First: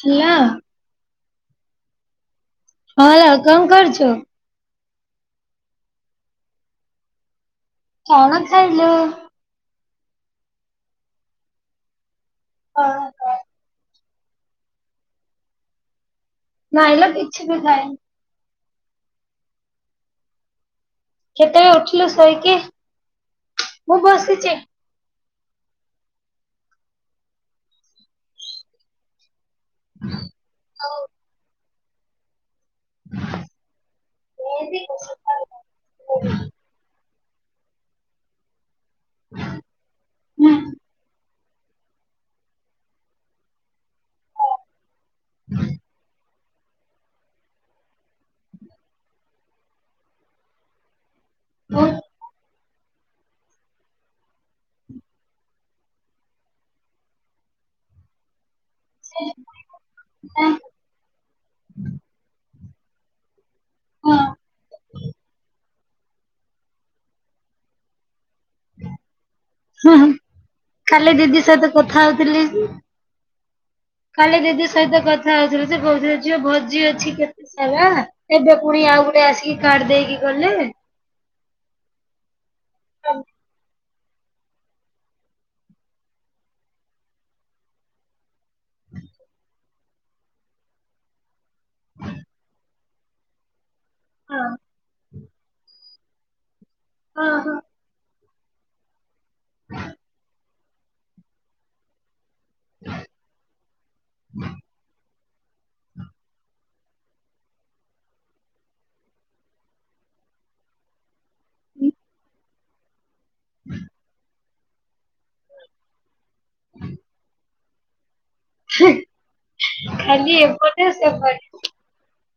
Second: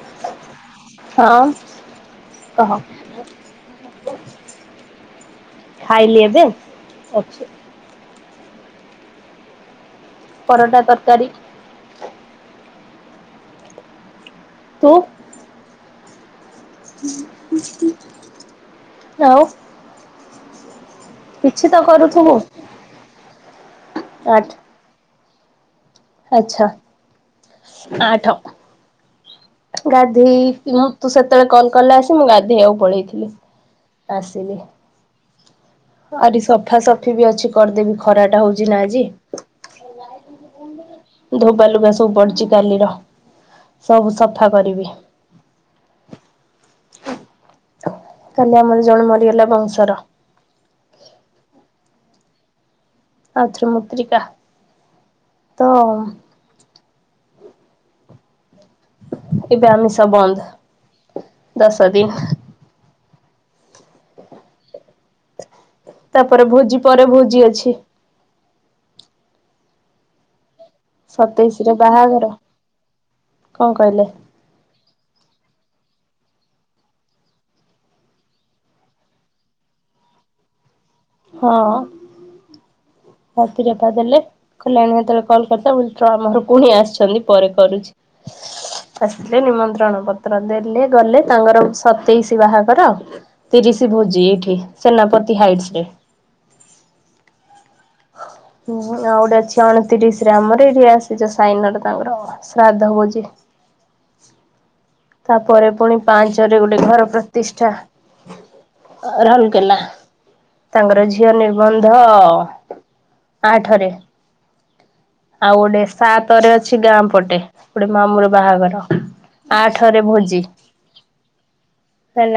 କିଆଁ। ହଁ। କହ ହଁ ଲୋ କଣ କରୁଚୁ? ଖାଇଲି ଏବେ ଅଛି। କଣ ଖାଇଲୁ? ପରଟା ତରକାରୀ। ଓହୋ। ତୁ। ନାଇଁଲୋ କିଛି ବି ଖାଇନି। ଆଉ। କିଛି କେତେବେଳେ ତ ଉଠିଲୁ କରୁଥିବୁ। ଶୋଇକି? ମୁଁ ଆଠ ବସିଛି। ଆଚ୍ଛା ଆଠ। ଗାଧେଇ ମୁଁ ହଁ ତୁ ସେତେବେଳେ କଲ କଲେ ଆସି ମୁଁ ଗାଧେଇ ଆକୁ ପଳେଇଥିଲି ଆସିଲି। କାଲି ଆହୁରି ସଫାସଫି ବି ଅଛି କରିଦେବି ଖରାଟା ହଉଛି ନା ଆ ଜି ଧୋବା ଲୁଗା ସବୁ ପଡିଛି କାଲିର। ସବୁ ସଫା କରିବି। କାଲି ଆମର ଜଣେ ମରିଗଲା ବଂଶର। ହଁ ଆଧ୍ରିମତ୍ରିକା ତ ଏବୋମିଶା ବନ୍ଦ ଦଶା ଦିନ। ହଁ। ତାପରେ ଭୋଜି ପରେ ଭୋଜି ଅଛି। ହ କାଲି ଦିଦି ସହିତ ସତେଇଶରେ କଥା ବାହାଘର ହଉଥିଲି। କଣ କହିଲେ କାଲି ଦିଦି ସହିତ କଥା ହେଉ କହୁ ଯ ଭୋଜି ଅଛି କେତେ ସାରା ଏବେ ପୁଣି ଆଉ ଗୋେ ଆସିକି କାଡ ଦେଇକି ଗଲେ। ହଁ ହଁ ରାତିରେ। କଥା ଦେଲେ କିଲଣ ଯେତେବେଳେ କଲ୍ କରି ବ ଆମର ପୁଣି ଆସିଛନ୍ତି ପରେ କରୁଛି। ଆସିଲଥିଲେ ନିମନ୍ତ। ଣ ପତ୍ର ଦେଲେ ଗଲେ ତାଙ୍କର ସତେଇଶ ବାହାଘର ତିରିଶ ଭୋଜି ଏଇଠି ସେନାପତି ହାଇଟସ ରେ ହଁ ହଁ। ହୁଁ ଆଉ ଗୋଟେ ଅଛି ଅଣତିରିଶ ରେ ଆମର ଏଇଠି ଆସିଛ ସାଇନା ଟା ତାଙ୍କର। ଶ୍ରାଦ୍ଧ ବ ଯେ। ତାପରେ ପୁଣି ପାଞ୍ଚରେ ଗୋଟେ ଘର ପ୍ରତିଷ୍ଠା। ରଲକେଲା ତାଙ୍କର ଝିଅ ନିର୍ବନ୍ଧ। ଆଠରେ। ଆଉ ଗୋଟେ ସାତରେ ଅଛି ଗାଁ ପଟେ ଗୋଟେ ମାମର ବାହାଘର। ଥରେ ଖାଲି ଭୋଜି ଏପଟେ ସେପଟେ ଆଉ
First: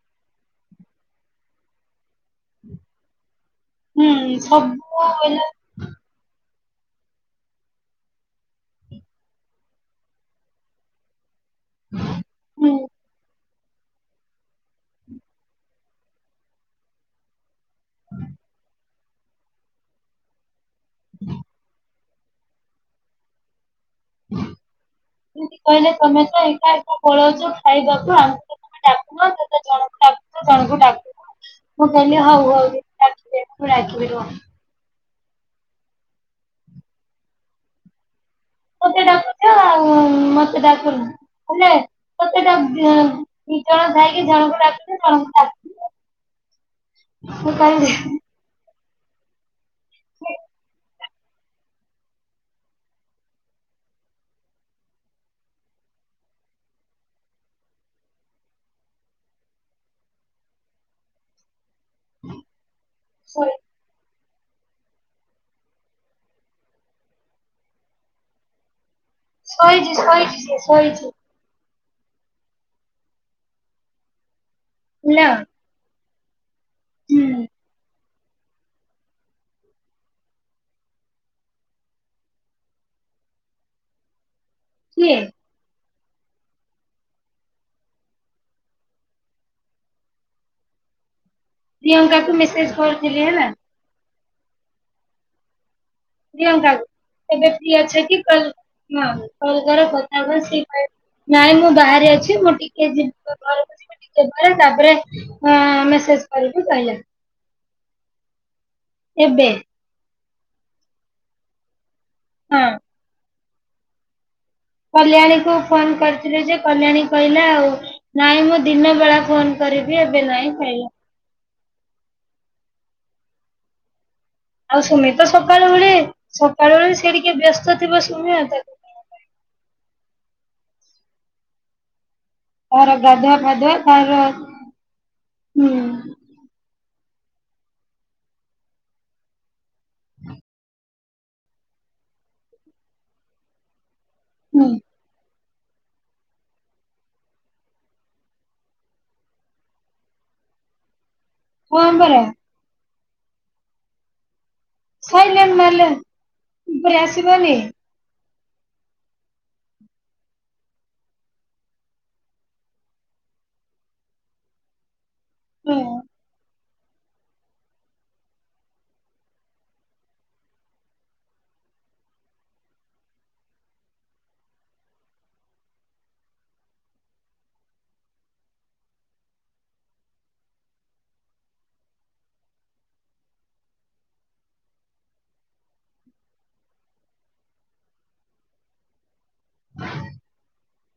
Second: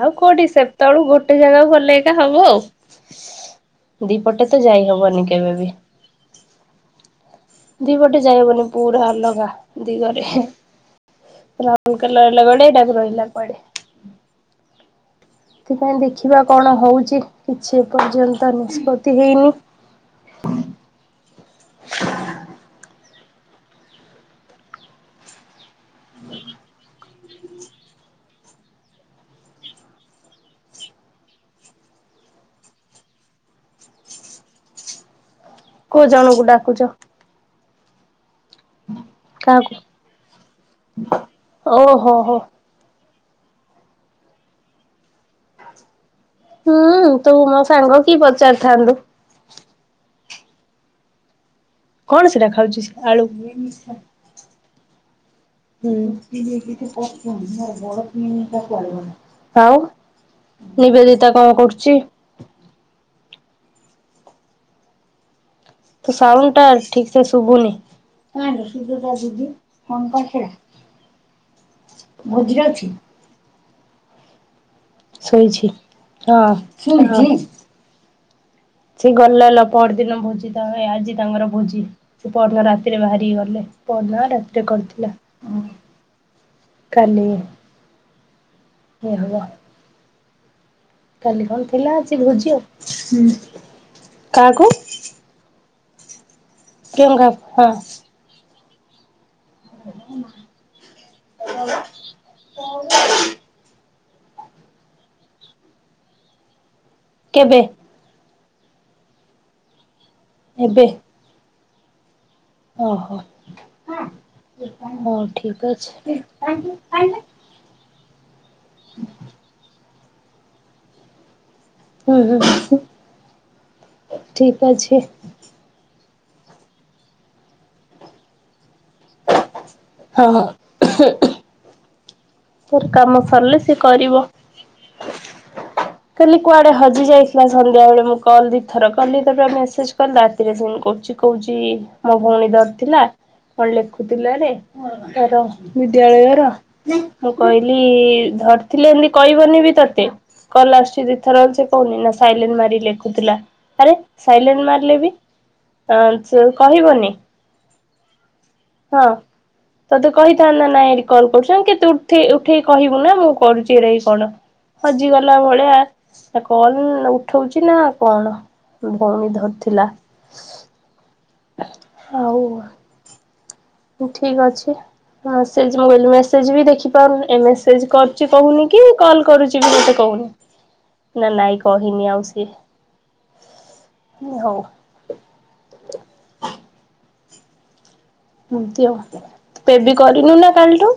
କ କଉଠି ସେତେବେଳେ ଗୋଟେ ଜାଗା ଗଲେ ହବ ଆଉ ହୁଁ ଦିପଟେ ତ ଯାଇ ସବୁ ହବନି ହେଲା କେବେ ବି। ଦିପଟେ ଯାଇବନି ପୁରା ଅଲଗା। ରାହୁଲକେଲାରେରହି ଗଡି ହୁଁ ଟାଗ ରହିଲଲା ପେ ହୁଁ। ସେଥିପାଇଁ ଦେଖିବା କଣ ହଉଛି କିଛି ପର୍ଯ୍ୟନ୍ତ ନିଷ୍ପତି ଇନି। [unintelligible] କହିଲେ ତମେ ତ ଏଇଟା। ପଳଉଛ ଖାଇବାକୁ ଆମେ ତମେ ଡାକୁନ ସେତ ଜଣଙ୍କୁ ଡାଛ ଜଣଙ୍କୁ ଡାକୁନ। ମୁଁ କହିଲଲି ହଉ ହଉ ଢାକିବି ରୁହ। କୋଉ ଜଣକୁ ଡାକୁଛ। ମତେ ଡାକୁଛ କାହାକୁ? ଆଉ ମତେ ଡାକୁ ହେଲେ ଓହୋ ହୋ ମତେଟ ଦିକଣ ଭାଇ ଜଣକୁ ଡାକୁଚ ଜଣ କୁଡାକୁଚ। ହୁଁ ତୁ ମୋ ସାଙ୍ଗ କି ପଚାରିଥାନ୍ତୁ। [unintelligible] କଣ ସେଟା ଖାଉଛି ଆଳୁ ବିମିଶି। ହ ହୁଁ କିଛିଛ ବା କରିବ ଆଉ। ନିବେଦିତା କାମ କରୁଛି। ଶୋଇ ତ ସାଉଣ୍ଡ ଟା ଠିକ ସେ ଶୁବୁନି? ଦିଦିଙ୍କ ଶୋଇଛି ଶୋଇଛି କରୁଥିଲ ସିଏ ଶୋଇଛି ଭୋଜିଅଛି। ହେଲା ଶୋଇଛି ହଁ। ହୁଁ ସି ଗଲେ ଲ ପର ଦିନ ଭୋଜି ତ ଆଜି ତାଙ୍କର ଭୋଜି ସେ ପହଦିନ ରାତିରେ ବାହାରିକି ଗଲେ। ପନଦିନ ରାତରେ କରିଥିଲା। କିଏ କାଲି ଏହେବ। କାଲି କଣ ଥିଲା ଆଜି ପ୍ରିୟଙ୍କାକୁ ଭୋଜିଁ ମେସେଜ କରିଥିଲି ହେଲା କାହାକୁ? ପ୍ରିୟଙ୍କା କେଉଁ କୁ କାହାକୁ ଏବେ ହଁ ଫ୍ରିଛ କି କଲ ହଁ। କଲ କର କଥା ହବା ସେ କିବ ନାଇଁ ମୁଁ ବାହାରେ ଅଛି ମୁଁ ଟିକେ ଯିବି ଘରକୁ। ଟେ ପରେ ତାପରେ ଆମେ ସେଷ କରିବୁ କହିଲେ। କେବେ? ଏବେ। ଏବେ। ହଁ ଓହୋ। ହଉ କଲ୍ୟାଣୀ କୁ ଠିକ ଫୋନ ଅଛି କରିଥିଲୁ ଯେ କଲ୍ୟାଣୀ କହିଲା ଆଉ ନାଇଁ ମୁଁ ଦିନ ବଳା ଫୋନ କରିବି ଏବେ ନାଇଁ ଖାଇ ହୁଁ ହୁ ଆଉ ସୁମେତ ସକାଳୁ ବଳି ସକାଳୁ ସେଇ ଟିକେ ବ୍ୟସ୍ତ ଥିବ ସୁମେ ତାକୁ ହଁ ହଁ। ତୋର ତାର କାମ ଗାଧୁଆ ସରିଲେ ପାଧୁଆ ସି ତାର କରିବ ହୁଁ କାଲି କୁଆଡେ ହଜ ହଜି ଯାଇଥିଲା ସନ୍ଧ୍ୟାବେଳେ ମୁଁ କଲ ଦିଇ ଥର କଲି ତାପରେ ମେସେଜ୍ କଲି ରାତିରେ ସେଣ୍ଡ କହୁଛି କହୁଛି। ମୋ ଭଉଣୀ ଦର ଥିଲା କଣ ଲେଖୁ ଥିଲାରେ ହୁଁ ତାର ବିଦ୍ୟାଳୟର ମୁଁ କହିଲି ଧରିଥିଲି ଏମିତି କହିବନି ବି ତତେ କଲ ଆସୁଛି ଥର ହଁ କହୁନି ନା ପରା ସାଇଲେନ ମାରି ଲେଖୁଥିଲା ଆରେ ସାଇଲେନ ମାରିଲେ ବି ସାଇଲେଣ୍ଟ ମାରିଲେ ଅସିଏ ଉପରେ କହିବନି। ଆସିବନି ହୁଁ ହଁ ତତେ କହିଥାନ୍ତା ନାଇଁ ଏଠି କଲ୍ କରୁଛନ୍ କେତୁ ଉଠେଇ ଉଠେଇ କହିବୁ ନା ମୁଁ କରୁଛି ଏରା କଣ ହଜିଗଲା ଭଳିଆ କଣ ଉଠଉଛି ନା କଣ ଭଉଣୀ ଧରିଥିଲା। ହଉ ଠିକ ଅଛି। ହଁ ସେ ମୁଁ କହିଲି ମେସେଜ ବି ଦେଖିପାରୁନି ଏ ମେସେଜ କରୁଛି କହୁନି କି କଲ୍ କରୁଛି ମତେ କହୁ ନା ନାଇଁ କହିନି ଆଉ ସିଏ ହଁ ହଉ। ଏମତି ଆଉ ତୁ ପେ ବି କରିନୁ ନା କାଲିଠୁ?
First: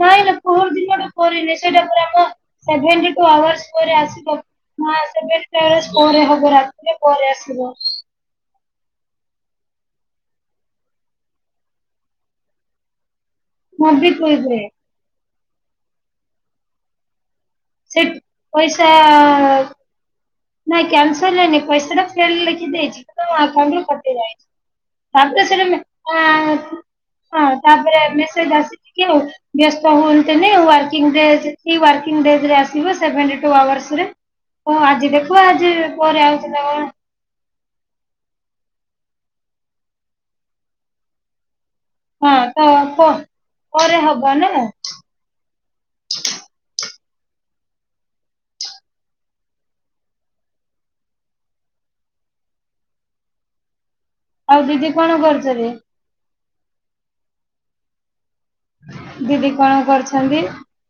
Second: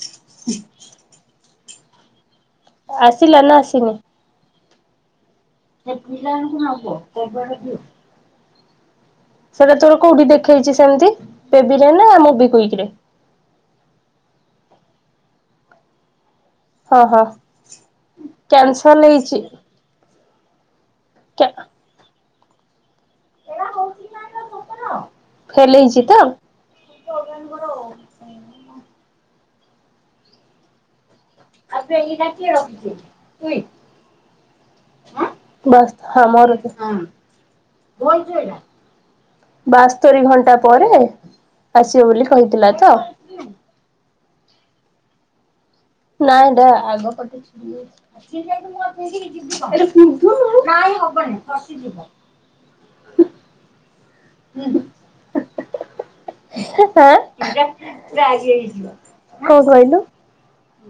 ନାଇଁ ନା ପହର ଦିନଠୁ କରିନି ସେଇଟା ଆମ ସେଭେନଟି ଟୁ ଆସିଲା ନା ଆୱାରସ ଆସିନି? ପରେ ଆସିବ। ହ ସେଭେନଟି ଆୱାରସ ପରେ ହବ ରାତିରେ ପରେ ଆସିବ। ସେଟା ତୋର କୋଉଠି ଦେଖେଇଛି ସେମିତି ପେବିରେ ନା ମୁବିକୁଇକିରେ? ମୁବି କୁଇକରେ। ହଁ ହଁ ସେ ପଇସା କ୍ୟାନ୍ସଲ ହେଇଛି। ନାଇଁ କ୍ୟାନ୍ସଲ ନେଇନି ପଇସାଟା ଫେଲ ଲେଖି ଦେଇଛି ତ ଆକାଉଣ୍ଟ ରୁ କଟିଯାଇଛି। ତାପରେ ସେଟା ଫେଲ ହେଇଛି ତ [unintelligible] ତାପରେ ମେସଜ ଆସିଛି କି ଆଉ। ବ୍ୟସ୍ତ ହୁଅନ୍ତନି ୱାର୍କିଂ ଡେ ଯେତିକି ୱାର୍କିଙ୍ଗ ଡେଜରେ ଆସିବ ସେଭେନଟି ଟୁ ଆୱାରସ ରେ [unintelligible] ବସ୍ ପରେ ହାମର ଆଉଥିଲା କଣ ବାସ୍ତରି ଘଣ୍ଟା ପରେ ଆସିବ ବୋଲି ହଁ କହିଥିଲା ତ। ପ ପରେ ହବ ନା ନାଇଁ [unintelligible] ଆଗ ପଟେ ହବନି ଫସିଯିବ। ଆଉ ଦିଦି କଣ କରୁଛନ୍ତି? [unintelligible] ଦିଦି କରୁଛନ୍ତି? କଣ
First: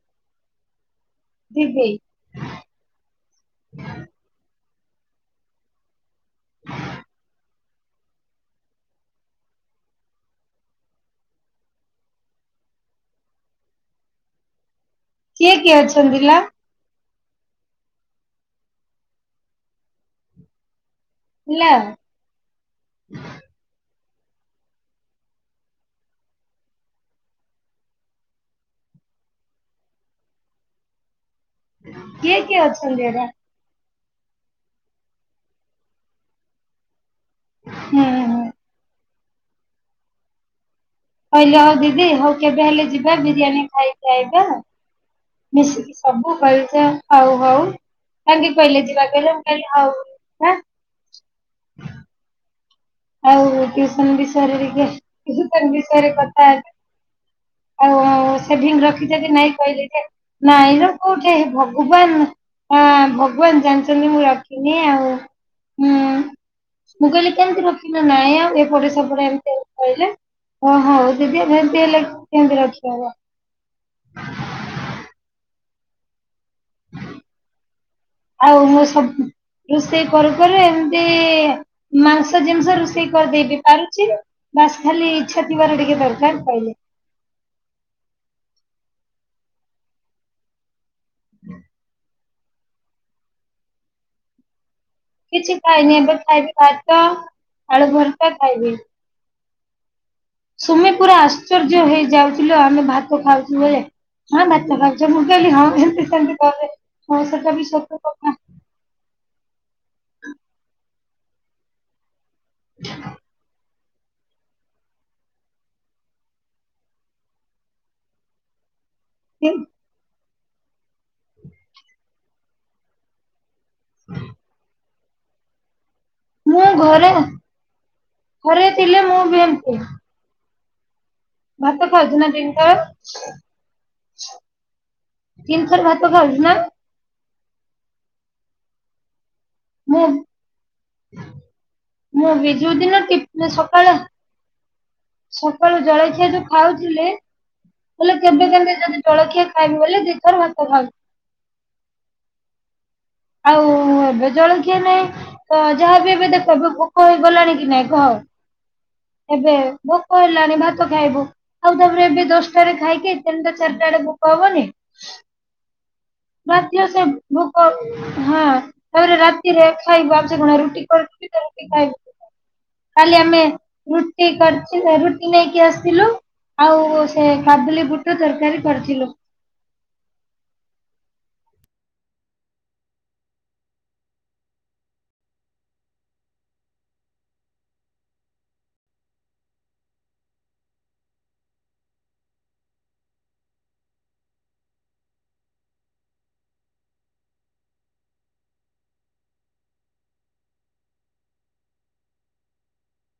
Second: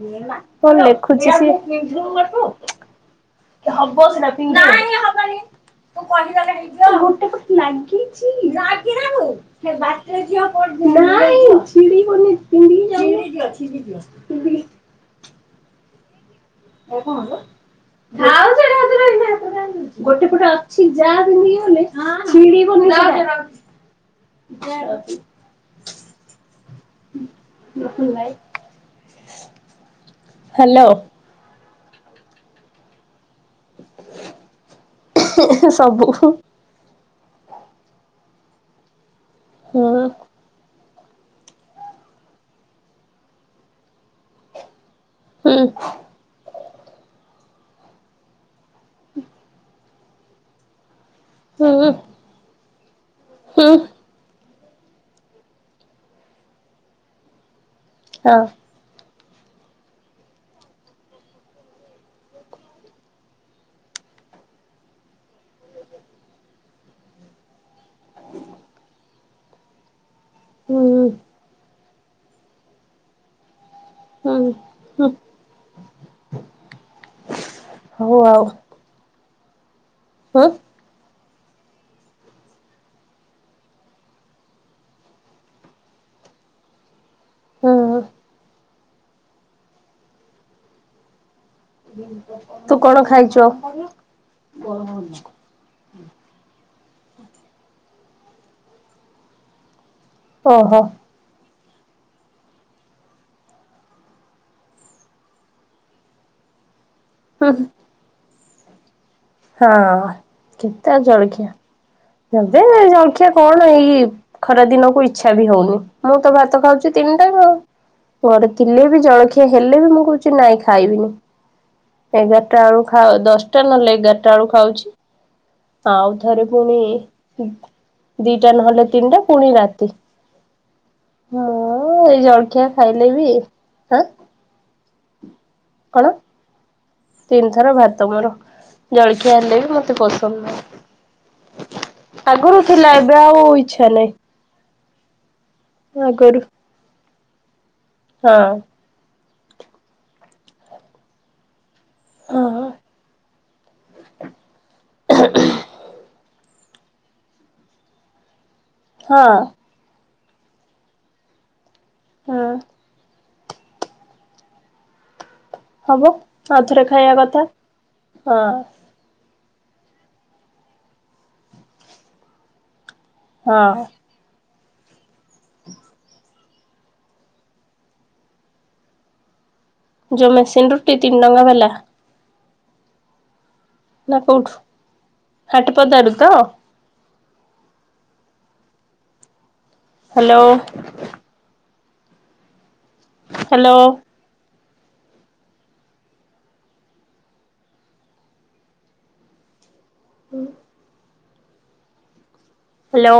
ଦିଦି କହିଲୁ? ଖୋଜୁଛି [inaudible] [unintelligible] [unintelligible] କିଏ କିଏ ଅଛନ୍ତି ଲୋ? [unintelligible] ଯାହା ପିନ୍ଧିଲି ହେଲା ଗଲେ ଛିଡିବନି ସେଟା। ଜୟ ର ହାଲୋ। କିଏ କିଏ ଅଛନ୍ତି ଏରା ସବୁ। ହୁଁ ହଁ। ହଁ। କହିଲେ ହଉ ଦିଦି ହଉ କେବେ ହେଲେ ଯିବା ବିରିୟାନୀ ଖାଇକି ଆଇବା। ହୁଁ। ମିଶିକି ସବୁ କରିଛ ହଉ ହଉ। କାଇନ୍କି କହିଲେ ଯିବା କହିଲେ ମୁଁ କହିଲି ହଉ। ହୁଁ। ଆଉ ହଁ ଟିଉସନ ବିଷୟରେ ଟିକେ ଟିଉସନ ବିଷୟରେ କଥା ହେବି। ଆଉ ସେଭିଂ ରଖିଚ କି ନାଇଁ କହିଲ ଯେ, ନାଇଁ ର କୋଉଠି ଏ ଭଗବାନ ହଁ ଭଗବାନ ଜାଣିଚନ୍ତି ମୁଁ ରଖିନି ଆଉ ହୁଁ। ମୁ କହିଲି କେମତି ନାଇଁ ଆଉ ଏପଟ ସେପଟେ ଏମିତି କହିଲେ ହ ହୁଁ ହୁଁ ହଉ ଦିଦି ଏମତି ହେଲେ କେମନ୍ତି ରଖିହବ। ହୁଁ [inaudible] ଆଉ ମୁଁ ସବୁ ରୋଷେଇ କରୁ ହଁ କରୁ ଏମିତି [inaudible] ମାଂସ ଜିନିଷ ରୋଷେଇ କରିଦେଇ ବି ପାରୁଚି, ବାସ୍ ଖାଲି ଇଛା ଥିବାର ଟିକେ ଦରକାର କହିଲେ। ହୁଁ। ତୁ କଣ ଖାଇଚୁ? କିଛି ଖାଇନି ଏବେ ଖାଇବି ଭାତ ଆଳୁଭର୍ତା ଖାଇବି। ଓହୋ ସୁମି ପୁରା ଆଶ୍ଚର୍ଯ୍ୟ ହେଇଯାଉଚି ଲୋ ଆମେ ଭାତ ଖାଉଚୁ ବେଳେ। ନାହିଁ ଭାତ ଖାଉଚ ମୁଁ କହିଲି ହଁ ଏମତି ସେମିତି କରେ ସେଟା ହୁଁ। ବି ସତ କଥା। ହଁ କେତେ ଆଉ ଜଳଖିଆ ଏବେ ଜଳଖିଆ କଣ ଏଇ ଖରା ଦିନକୁ ଇଚ୍ଛା ବି ହଉନି, ମୁଁ ତ ଭାତ ଖାଉଛି ତିନି ଟାଏମ୍ ଆଉ। ପରେ ଥିଲେ ବି। ଜଳଖିଆ ହେଲେ ବି ମୁଁ କହୁଚି, ନାଇଁ ଖାଇବିନି ଏଗାରଟା ବେଳୁ ଖାଇ ଦଶଟା ଟା ନହେଲେ ଏଗାରଟା ବେଳକୁ ଖାଉଚି। ଆଉ ଥରେ ମୁଁ ପୁଣି ଘରେ ଦିଟା ଘରେ ନହେଲେ ଥିଲେ ମୁଁ ତିନିଟା ବି ପୁଣି ଏମିତି ରାତି। ଭାତ ମୁଁ ଏଇ ଖାଉଛୁ ନା ଜଳଖିଆ ତିନିଥର ଖାଇଲେ ବିଁ ଆ ତିନି ଥର ଭାତ ଖାଉଚୁ ନା? ତିନି ଥର ଭାତ ମୋର ଜଳଖିଆ ହେଲେ ବି ମତେ ମୁଁ ପସନ୍ଦ ନାହିଁ। ମୁଁ ବି ଆଗରୁ ଥିଲା ଯୋଉଦିନ ଏବେ ଆଉ ଟିପ ଇଛା ସକାଳେ ନାହିଁ। ସକାଳୁ ଜଳଖିଆ ଆଗରୁ। ଯୋଉ ଖାଉଥିଲେ, ହେଲେ କେବେ ହଁ କେବେ କେବେ ଯଦି ଜଳଖିଆ ଖାଇଲେ ବୋଲି ଦି ଥର ଭାତ ଖାଉଚି। ଅ ହଁ। ଆଉ ଏବେ ଜଳଖିଆ ନାହିଁ ତ ଯାହାବି ଏବେ ଦେଖ ଏବେ ପୋକ ହେଇ ଗଲାଣି କି ନାଇଁ ହଁ କହ ଏବେ ଭୋ କ ହେଲାଣି ଭାତ ଖାଇବୁ, ଆଉ ତାପରେ ଏବେ ହଁ ଦଶଟାରେ ଖାଇକି ତିନଟା ଚାରିଟା ବେଳେ ଭୋକ ହବନି? ହବ ହଥରେ ବାଧ୍ୟ ସେ ଖାଇବା କଥା ଭୋକ ହଁ। ରାତିରେ ଖାଇବୁ ଆଉ କଣ ରୁଟି ଖାଉଥିଲେ ରୁଟି ଖାଇବୁ କି? କାଲି ଆମେ ହଁ ରୁଟିକରି ରୁଟି ନେଇକି ଆସିଥିଲୁ ଆଉ ସେ କାବୁଲି ବୁଟ ତରକାରୀ କରିଥିଲୁ। ଜୋ ମେସିନ୍ ରୁଟି ତିନି ଟଙ୍କା ବାଲା? ନା କୋଉଠୁ ହାଟି ପଦାରୁ ତ? ହାଲୋ। ହାଲୋ। ହୁଁ। ହ୍ୟାଲୋ।